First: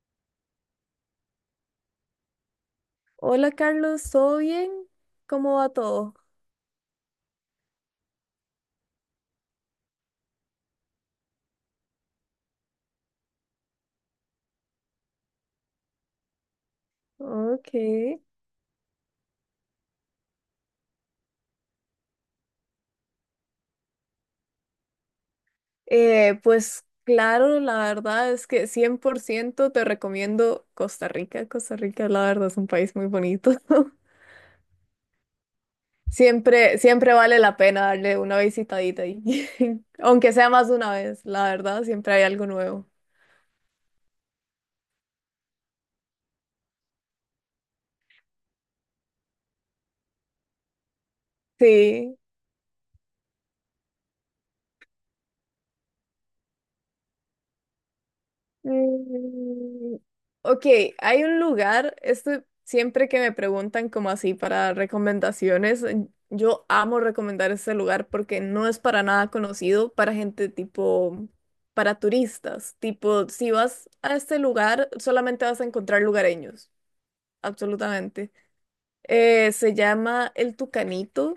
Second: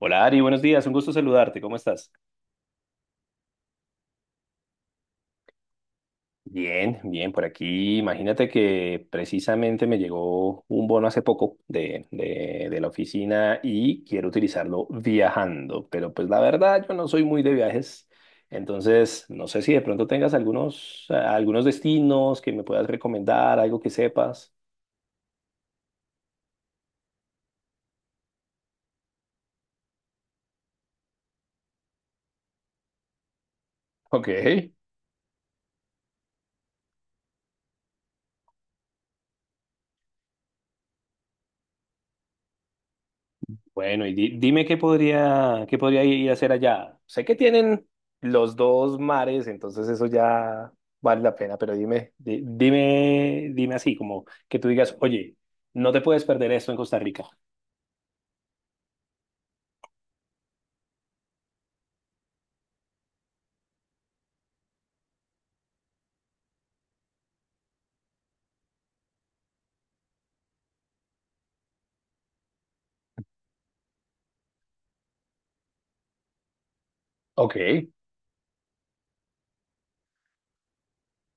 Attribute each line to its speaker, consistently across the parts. Speaker 1: Hola Ari, buenos días, un gusto saludarte, ¿cómo estás?
Speaker 2: Hola Carlos, ¿todo bien? ¿Cómo va todo?
Speaker 1: Bien, bien, por aquí. Imagínate que precisamente me llegó un bono hace poco de la oficina y quiero utilizarlo viajando, pero pues la verdad yo no soy muy de
Speaker 2: Ok.
Speaker 1: viajes, entonces no sé si de pronto tengas algunos destinos que me puedas recomendar, algo que sepas.
Speaker 2: Pues claro, la verdad es que 100% te recomiendo Costa Rica. Costa Rica, la verdad, es un país muy bonito.
Speaker 1: Ok.
Speaker 2: Siempre vale la pena darle una visitadita ahí. Aunque sea más de una vez, la verdad, siempre hay algo nuevo.
Speaker 1: Bueno, y dime qué podría ir a hacer allá. Sé que tienen los dos mares, entonces eso ya vale la pena, pero dime,
Speaker 2: Sí.
Speaker 1: di- dime, dime así, como que tú digas, oye, no te puedes perder esto en Costa Rica.
Speaker 2: Mm, ok, hay un lugar, esto siempre que me preguntan como así para recomendaciones, yo amo recomendar este lugar porque no es para nada conocido para gente tipo, para turistas, tipo, si vas a este lugar solamente vas a encontrar lugareños,
Speaker 1: Ok.
Speaker 2: absolutamente. Se llama El Tucanito,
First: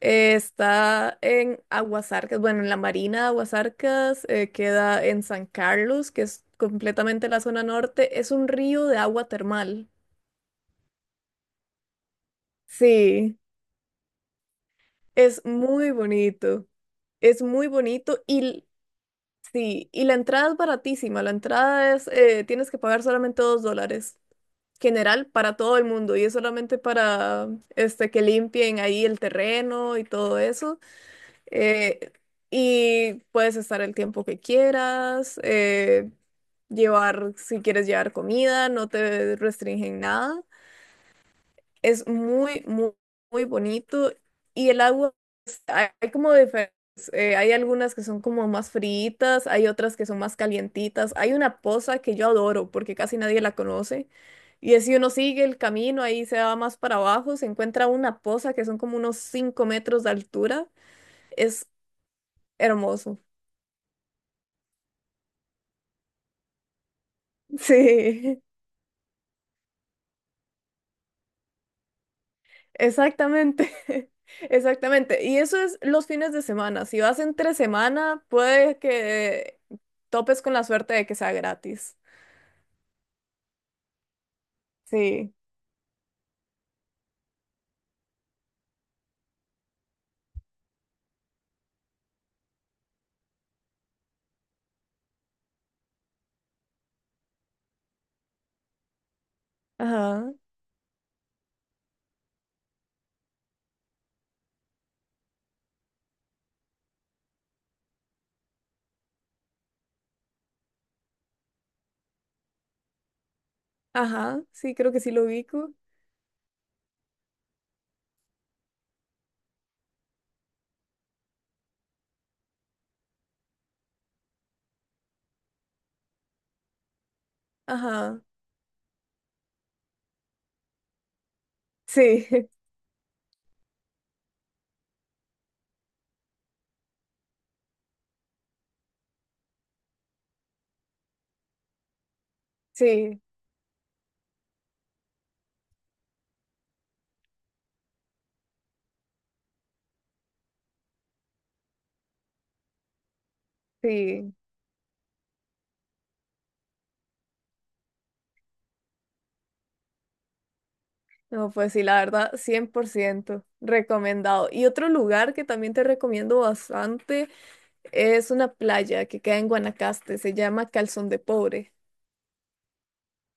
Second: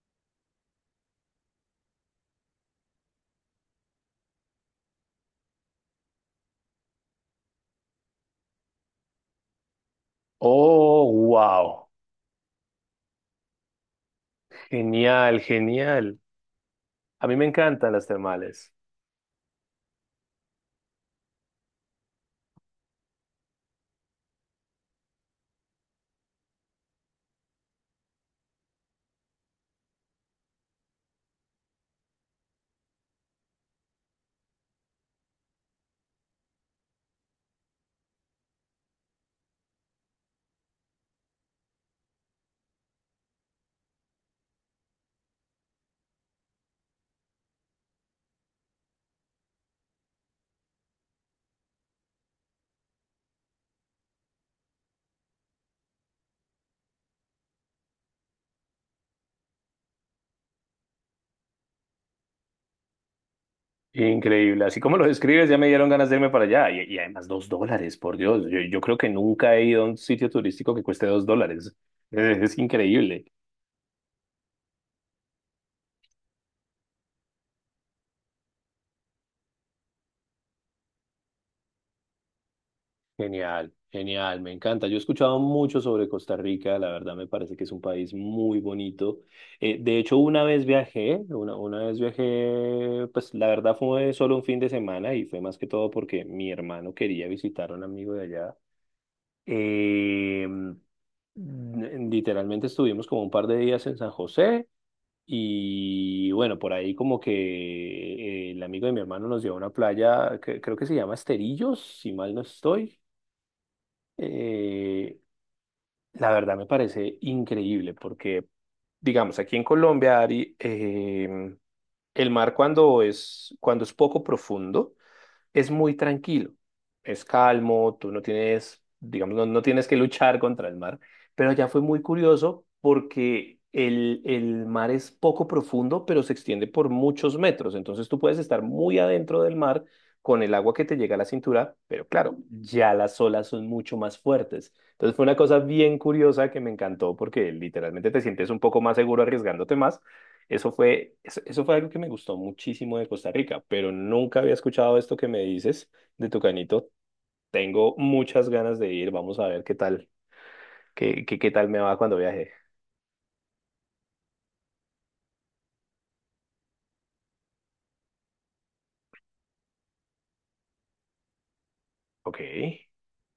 Speaker 2: está en Aguasarcas, bueno, en la Marina de Aguasarcas, queda en San Carlos, que es completamente la zona norte. Es un río de agua termal.
Speaker 1: Oh, wow.
Speaker 2: Sí,
Speaker 1: Genial,
Speaker 2: es muy
Speaker 1: genial.
Speaker 2: bonito.
Speaker 1: A mí
Speaker 2: Es
Speaker 1: me
Speaker 2: muy
Speaker 1: encantan las
Speaker 2: bonito y
Speaker 1: termales.
Speaker 2: sí, y la entrada es baratísima. La entrada es, tienes que pagar solamente $2. General para todo el mundo y es solamente para este que limpien ahí el terreno y todo eso. eh, y puedes estar el tiempo que quieras, llevar, si quieres llevar comida, no te restringen nada. Es muy bonito. Y el agua, hay como diferentes, hay algunas que son como más fríitas, hay otras que son más calientitas. Hay una poza que yo adoro porque casi nadie la conoce. Y es si uno sigue el camino, ahí se va más para abajo, se encuentra una poza que son como unos 5 metros de altura. Es hermoso.
Speaker 1: Increíble. Así como lo describes, ya me dieron ganas de irme para allá. Y además, $2, por
Speaker 2: Sí,
Speaker 1: Dios. Yo creo que nunca he ido a un sitio turístico que cueste $2. Es increíble.
Speaker 2: exactamente, exactamente. Y eso es los fines de semana. Si vas entre semana, puede que topes con la suerte de que sea gratis.
Speaker 1: Genial, genial, me encanta. Yo he
Speaker 2: Sí,
Speaker 1: escuchado mucho sobre Costa Rica, la verdad me parece que es un país muy bonito. De hecho, una vez viajé, pues la verdad fue solo un fin de semana y fue más que todo porque mi hermano quería visitar a un amigo de allá.
Speaker 2: ajá,
Speaker 1: Eh, n- Literalmente estuvimos como un par de días en San José y bueno, por ahí como que el amigo de mi hermano nos llevó a una playa, que, creo que se llama Esterillos, si mal no estoy.
Speaker 2: ajá, sí, creo que sí
Speaker 1: eh,
Speaker 2: lo ubico.
Speaker 1: la verdad me parece increíble porque, digamos, aquí en Colombia, Ari, el mar cuando es poco profundo, es muy tranquilo, es calmo, tú
Speaker 2: Ajá,
Speaker 1: no tienes, digamos, no tienes que luchar contra el mar, pero allá fue muy
Speaker 2: sí,
Speaker 1: curioso porque el mar es poco profundo, pero se extiende por muchos metros, entonces tú puedes estar muy adentro del mar con el agua que te llega a la cintura, pero claro, ya las
Speaker 2: sí,
Speaker 1: olas son mucho más fuertes. Entonces fue una cosa bien curiosa que me encantó porque literalmente te sientes un poco más seguro arriesgándote más, eso fue algo que me gustó muchísimo de Costa Rica, pero
Speaker 2: sí.
Speaker 1: nunca había escuchado esto que me dices de Tucanito. Tengo muchas ganas de ir, vamos a ver qué tal, qué
Speaker 2: No,
Speaker 1: tal
Speaker 2: pues
Speaker 1: me
Speaker 2: sí,
Speaker 1: va
Speaker 2: la
Speaker 1: cuando
Speaker 2: verdad,
Speaker 1: viaje.
Speaker 2: 100%, recomendado. Y otro lugar que también te recomiendo bastante es una playa que queda en Guanacaste, se llama Calzón de Pobre.
Speaker 1: Ok,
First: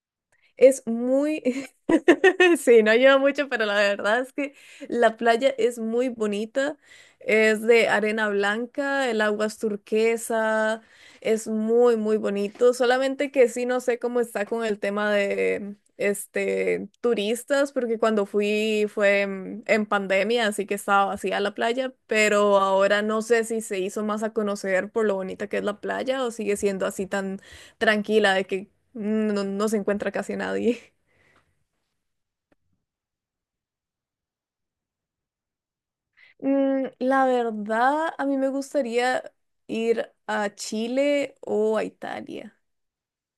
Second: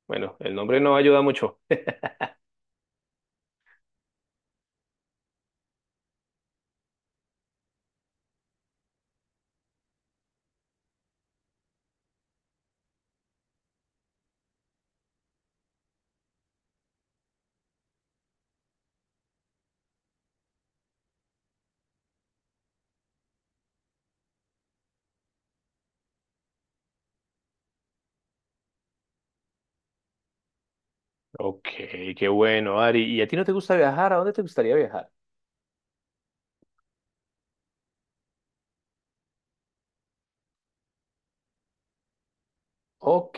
Speaker 1: bueno, el nombre
Speaker 2: Es
Speaker 1: no ayuda
Speaker 2: muy,
Speaker 1: mucho.
Speaker 2: sí, no lleva mucho, pero la verdad es que la playa es muy bonita, es de arena blanca, el agua es turquesa, es muy bonito, solamente que sí no sé cómo está con el tema de, este, turistas, porque cuando fui fue en pandemia, así que estaba vacía la playa, pero ahora no sé si se hizo más a conocer por lo bonita que es la playa o sigue siendo así tan tranquila de que no se encuentra casi nadie.
Speaker 1: Ok, qué bueno, Ari. ¿Y a ti no te gusta viajar? ¿A dónde te gustaría viajar?
Speaker 2: Mm, la verdad, a mí me gustaría ir a Chile o a Italia.
Speaker 1: Ok,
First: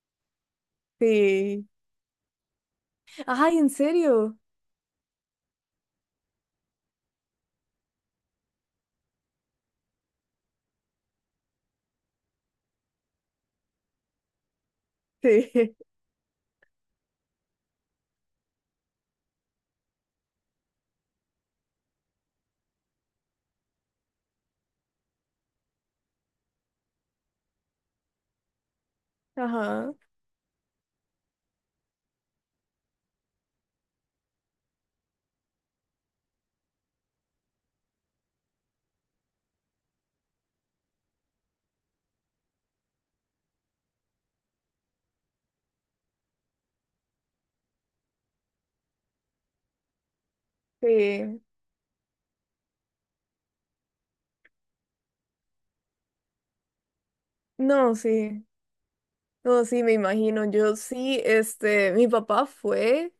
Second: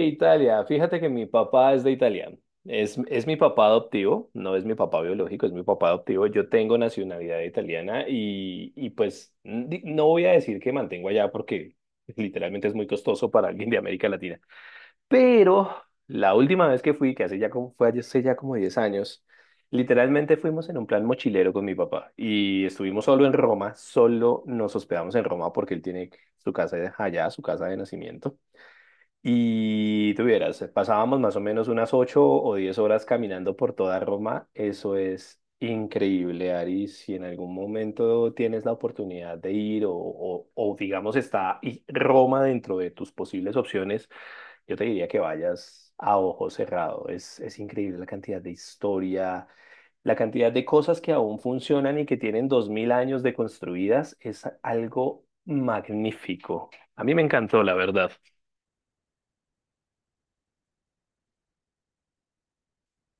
Speaker 1: Italia. Fíjate que mi
Speaker 2: Sí.
Speaker 1: papá es de Italia. Es mi
Speaker 2: Ay,
Speaker 1: papá
Speaker 2: ¿en
Speaker 1: adoptivo,
Speaker 2: serio?
Speaker 1: no es mi papá biológico, es mi papá adoptivo. Yo tengo nacionalidad italiana y, y pues no voy a decir que mantengo allá porque literalmente es muy costoso para alguien de América Latina.
Speaker 2: Sí.
Speaker 1: Pero la última vez que fui, que hace ya como, fue hace ya como 10 años, literalmente fuimos en un plan mochilero con mi papá y estuvimos solo en Roma, solo nos hospedamos en Roma porque él tiene su casa allá, su casa de nacimiento.
Speaker 2: Ajá.
Speaker 1: Y tuvieras, pasábamos más o menos unas 8 o 10 horas caminando por toda Roma. Eso es increíble, Ari. Si en algún momento tienes la oportunidad de ir o, digamos Roma dentro de tus posibles opciones, yo te diría que vayas a ojo cerrado. Es increíble la cantidad de historia, la cantidad de cosas que aún
Speaker 2: Sí.
Speaker 1: funcionan y que tienen 2000 años de construidas. Es algo magnífico. A mí me encantó, la
Speaker 2: No,
Speaker 1: verdad.
Speaker 2: sí. No, sí, me imagino. Yo sí, este, mi papá fue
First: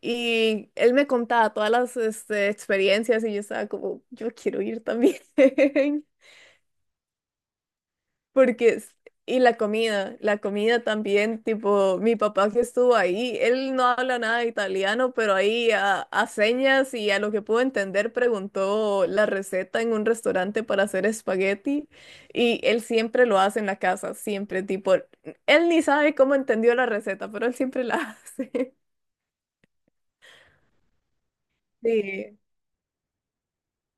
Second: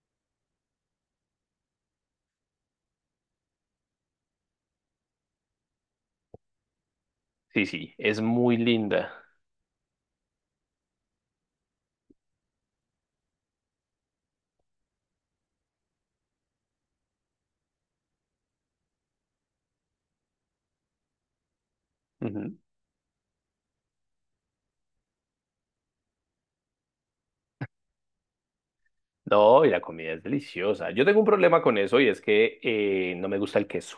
Speaker 2: y él me contaba todas las, este, experiencias y yo estaba como, yo quiero ir también.
Speaker 1: Sí, sí, es muy
Speaker 2: Porque, es-
Speaker 1: linda.
Speaker 2: y la comida también, tipo, mi papá que estuvo ahí, él no habla nada de italiano, pero ahí a señas y a lo que pudo entender preguntó la receta en un restaurante para hacer espagueti
Speaker 1: Ujú.
Speaker 2: y él siempre lo hace en la casa, siempre, tipo, él ni sabe cómo entendió la receta, pero él siempre la hace.
Speaker 1: No, y la comida es deliciosa. Yo tengo un problema con eso y es
Speaker 2: Sí.
Speaker 1: que no me gusta el queso.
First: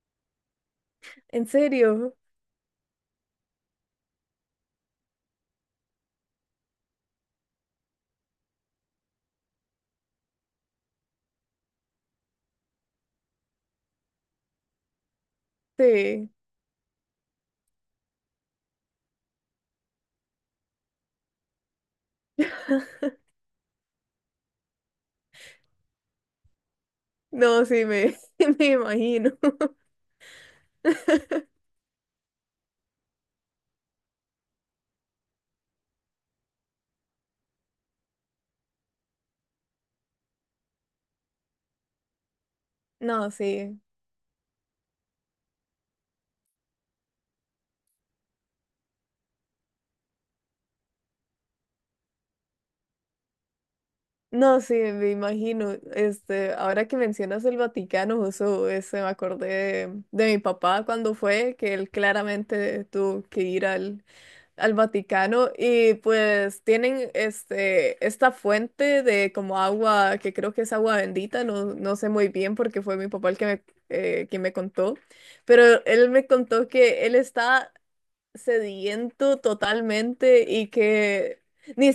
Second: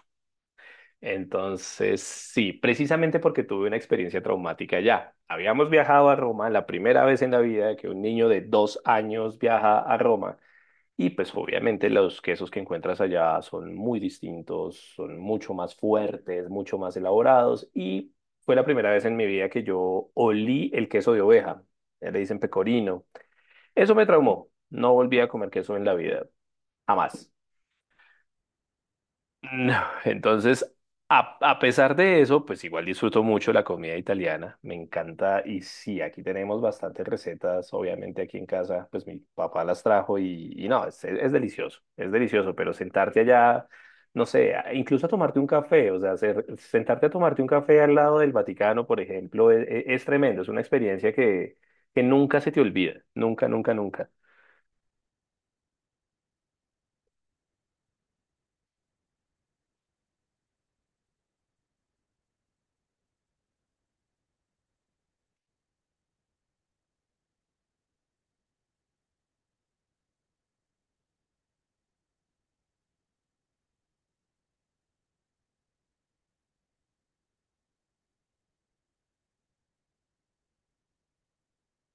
Speaker 2: ¿En
Speaker 1: Entonces,
Speaker 2: serio?
Speaker 1: sí, precisamente porque tuve una experiencia traumática allá. Habíamos viajado a Roma la primera vez en la vida que un niño de 2 años viaja a Roma y pues obviamente los quesos que encuentras allá son muy distintos, son mucho más
Speaker 2: Sí.
Speaker 1: fuertes, mucho más elaborados y fue la primera vez en mi vida que yo olí el queso de oveja. Le dicen pecorino. Eso me traumó. No volví a comer queso en la vida. Jamás.
Speaker 2: No, sí, me imagino.
Speaker 1: No. Entonces, a pesar de eso, pues igual disfruto mucho la comida italiana. Me encanta. Y sí, aquí tenemos bastantes recetas. Obviamente aquí en casa, pues mi papá las trajo y, no, es delicioso. Es delicioso, pero sentarte
Speaker 2: No,
Speaker 1: allá,
Speaker 2: sí.
Speaker 1: no sé, incluso a tomarte un café, o sea, sentarte a tomarte un café al lado del Vaticano, por ejemplo, es, es tremendo. Es una experiencia que nunca se te olvida. Nunca, nunca, nunca.
Speaker 2: No, sí, me imagino. Este, ahora que mencionas el Vaticano, justo este, me acordé de mi papá cuando fue, que él claramente tuvo que ir al Vaticano y pues tienen este, esta fuente de como agua, que creo que es agua bendita, no, no sé muy bien porque fue mi papá el que me, quien me contó, pero él me contó que él está sediento totalmente y que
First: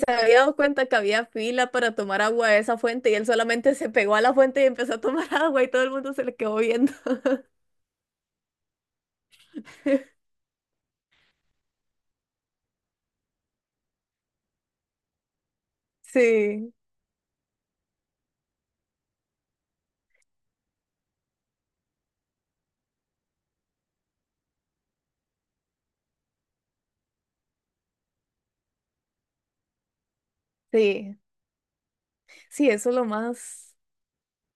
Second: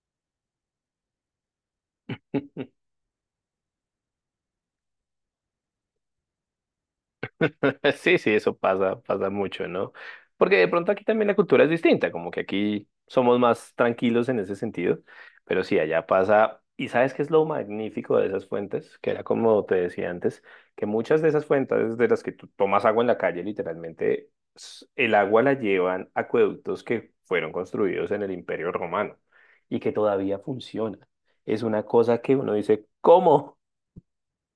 Speaker 2: había dado cuenta que había fila para tomar agua de esa fuente y él solamente se pegó a la fuente y empezó a tomar agua y todo el mundo se le quedó viendo.
Speaker 1: Sí, sí, eso pasa, pasa mucho, ¿no? Porque de pronto aquí también la cultura es distinta, como que aquí somos más tranquilos en ese sentido, pero sí, allá pasa,
Speaker 2: Sí,
Speaker 1: y ¿sabes qué es lo magnífico de esas fuentes? Que era como te decía antes, que muchas de esas fuentes de las que tú tomas agua en la calle, literalmente, el agua la llevan acueductos que fueron construidos en el Imperio Romano y que todavía funciona.
Speaker 2: sí,
Speaker 1: Es una cosa que uno
Speaker 2: sí,
Speaker 1: dice,
Speaker 2: eso es lo
Speaker 1: ¿cómo?
Speaker 2: más.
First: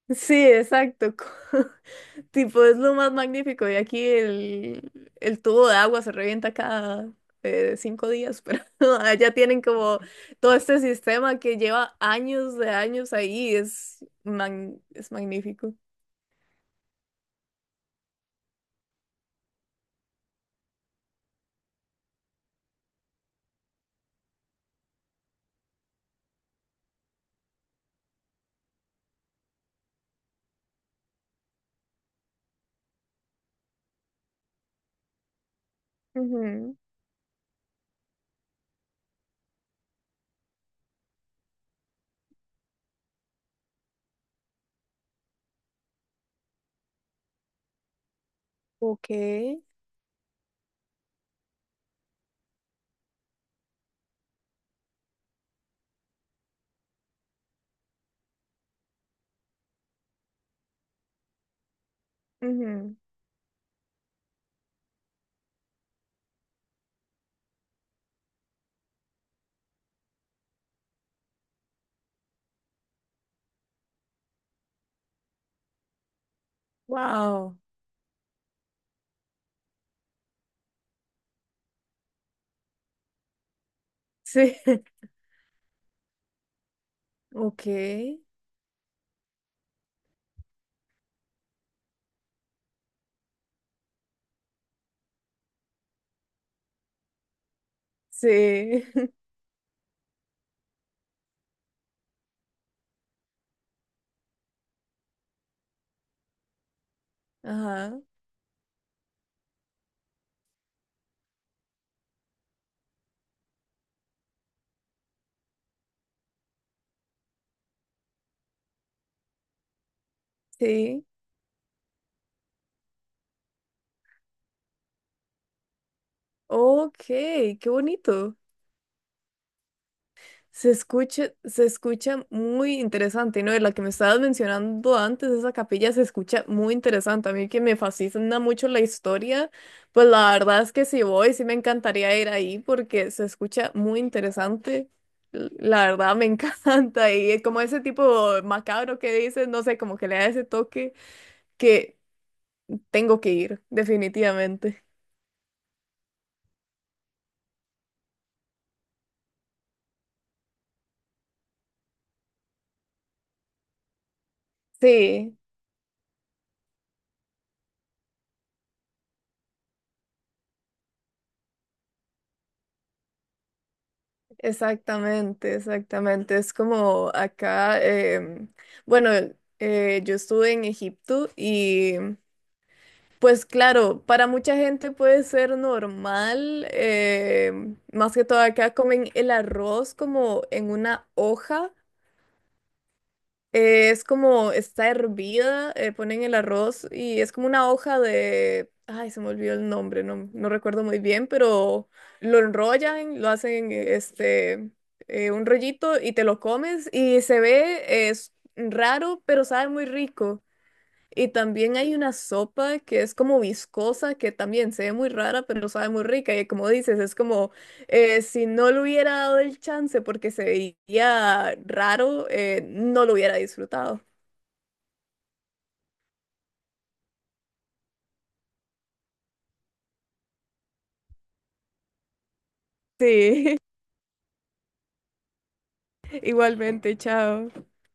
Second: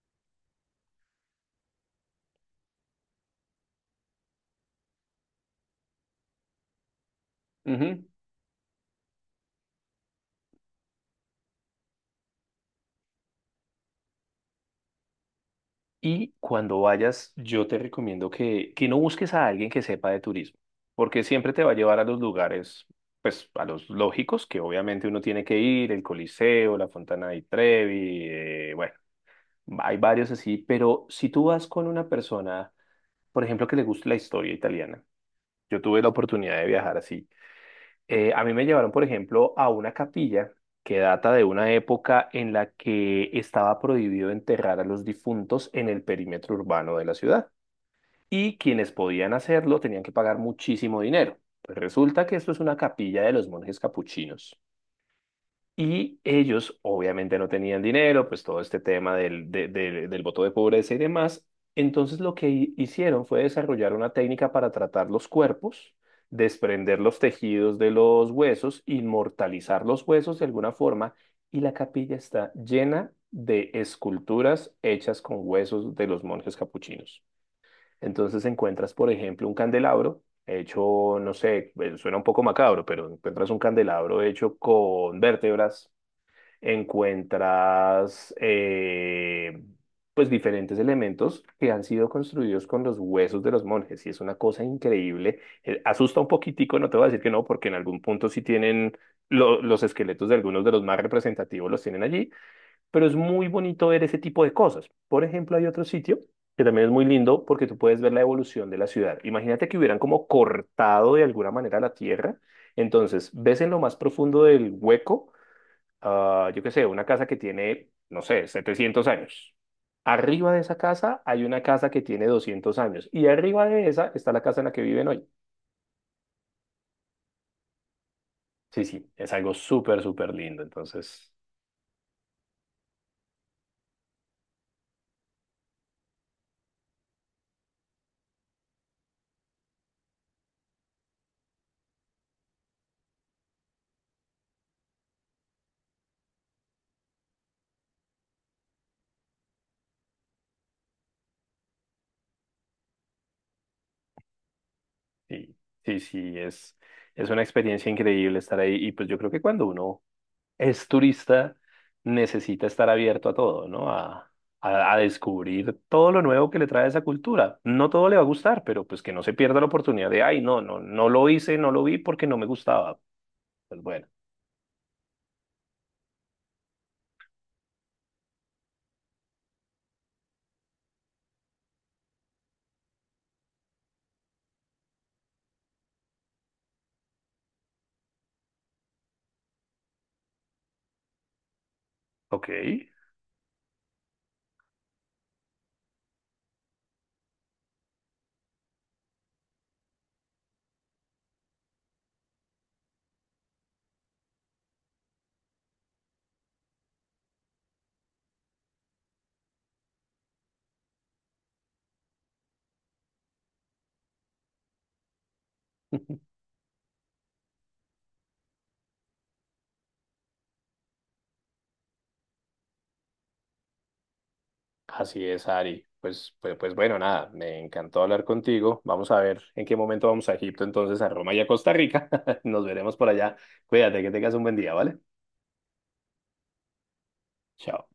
Speaker 2: Sí, exacto. Tipo, es lo más magnífico. Y aquí el tubo de agua se revienta cada 5 días, pero allá tienen como todo este sistema que lleva años de años ahí. Es, es magnífico.
Speaker 1: Y cuando vayas, yo te recomiendo que no busques a alguien que sepa de turismo, porque siempre te va a llevar a los lugares, pues a los lógicos, que obviamente uno tiene que ir, el Coliseo, la Fontana di Trevi, bueno, hay varios así, pero si tú vas con una persona, por ejemplo, que le guste la historia italiana, yo tuve la oportunidad de
Speaker 2: Ujú.
Speaker 1: viajar así, a mí me llevaron, por ejemplo, a una capilla que data de una época en la que estaba prohibido enterrar a los difuntos en el perímetro urbano de la ciudad y quienes
Speaker 2: Ok.
Speaker 1: podían hacerlo tenían que pagar muchísimo dinero. Pues resulta que esto es una capilla de los monjes capuchinos. Y ellos obviamente no tenían dinero, pues todo este tema del voto de pobreza y demás. Entonces lo que hicieron fue desarrollar una técnica para tratar los cuerpos, desprender los tejidos de los huesos, inmortalizar los huesos de alguna forma. Y la capilla está llena de esculturas hechas con huesos de los monjes capuchinos.
Speaker 2: Wow.
Speaker 1: Entonces encuentras, por ejemplo, un candelabro hecho, no sé, suena un poco macabro, pero encuentras un candelabro hecho
Speaker 2: Sí,
Speaker 1: con vértebras,
Speaker 2: ok,
Speaker 1: encuentras pues diferentes elementos que han sido construidos con los huesos de los monjes y es una cosa increíble. Asusta un poquitico, no te voy a decir que no, porque en algún punto sí
Speaker 2: sí,
Speaker 1: tienen los esqueletos de algunos de los más representativos los tienen allí, pero es muy bonito ver ese tipo de cosas. Por ejemplo, hay otro sitio que también es muy lindo porque tú
Speaker 2: ajá,
Speaker 1: puedes ver la evolución de la ciudad. Imagínate que hubieran como cortado de alguna manera la tierra. Entonces, ves en lo más profundo del hueco, ah, yo qué sé, una casa que tiene, no sé, 700 años. Arriba de esa
Speaker 2: sí,
Speaker 1: casa hay una casa que tiene 200 años y arriba de esa está la casa en la que viven hoy.
Speaker 2: ok, qué bonito.
Speaker 1: Sí, sí, es algo súper, súper lindo. Entonces,
Speaker 2: Se escucha muy interesante, ¿no? De la que me estabas mencionando antes, esa capilla se escucha muy interesante. A mí que me fascina mucho la historia, pues la verdad es que si voy, sí me encantaría ir ahí porque se escucha muy interesante. La verdad me encanta y como ese tipo macabro que dices, no sé, como que le da ese toque que tengo que ir, definitivamente.
Speaker 1: sí, sí, sí, es una experiencia increíble estar ahí y pues yo creo que cuando uno es turista, necesita estar abierto a todo, ¿no? A
Speaker 2: Sí,
Speaker 1: descubrir todo lo nuevo que le trae esa cultura. No todo le va a gustar, pero pues que no se pierda la oportunidad de, ay, no, no, no lo hice, no lo vi porque no me gustaba. Pues bueno,
Speaker 2: exactamente, exactamente. Es como acá, em, bueno, yo estuve en Egipto y pues claro, para mucha gente puede ser normal, más que todo acá comen el arroz como en una hoja.
Speaker 1: ok.
Speaker 2: Es como, está hervida, ponen el arroz y es como una hoja de, ay, se me olvidó el nombre, no, no recuerdo muy bien, pero lo enrollan, lo hacen este, un rollito y te lo comes y se ve, es raro, pero sabe muy rico. Y también hay una sopa que es como viscosa, que también se ve muy rara, pero sabe muy rica. Y como dices, es como si no le hubiera dado el chance porque se veía raro, no lo hubiera disfrutado.
Speaker 1: Así es, Ari. Pues bueno, nada, me encantó hablar contigo. Vamos a ver en qué momento vamos a Egipto, entonces a Roma y a Costa Rica. Nos veremos por allá.
Speaker 2: Sí,
Speaker 1: Cuídate, que tengas un buen día, ¿vale?
Speaker 2: igualmente, chao.
Speaker 1: Chao.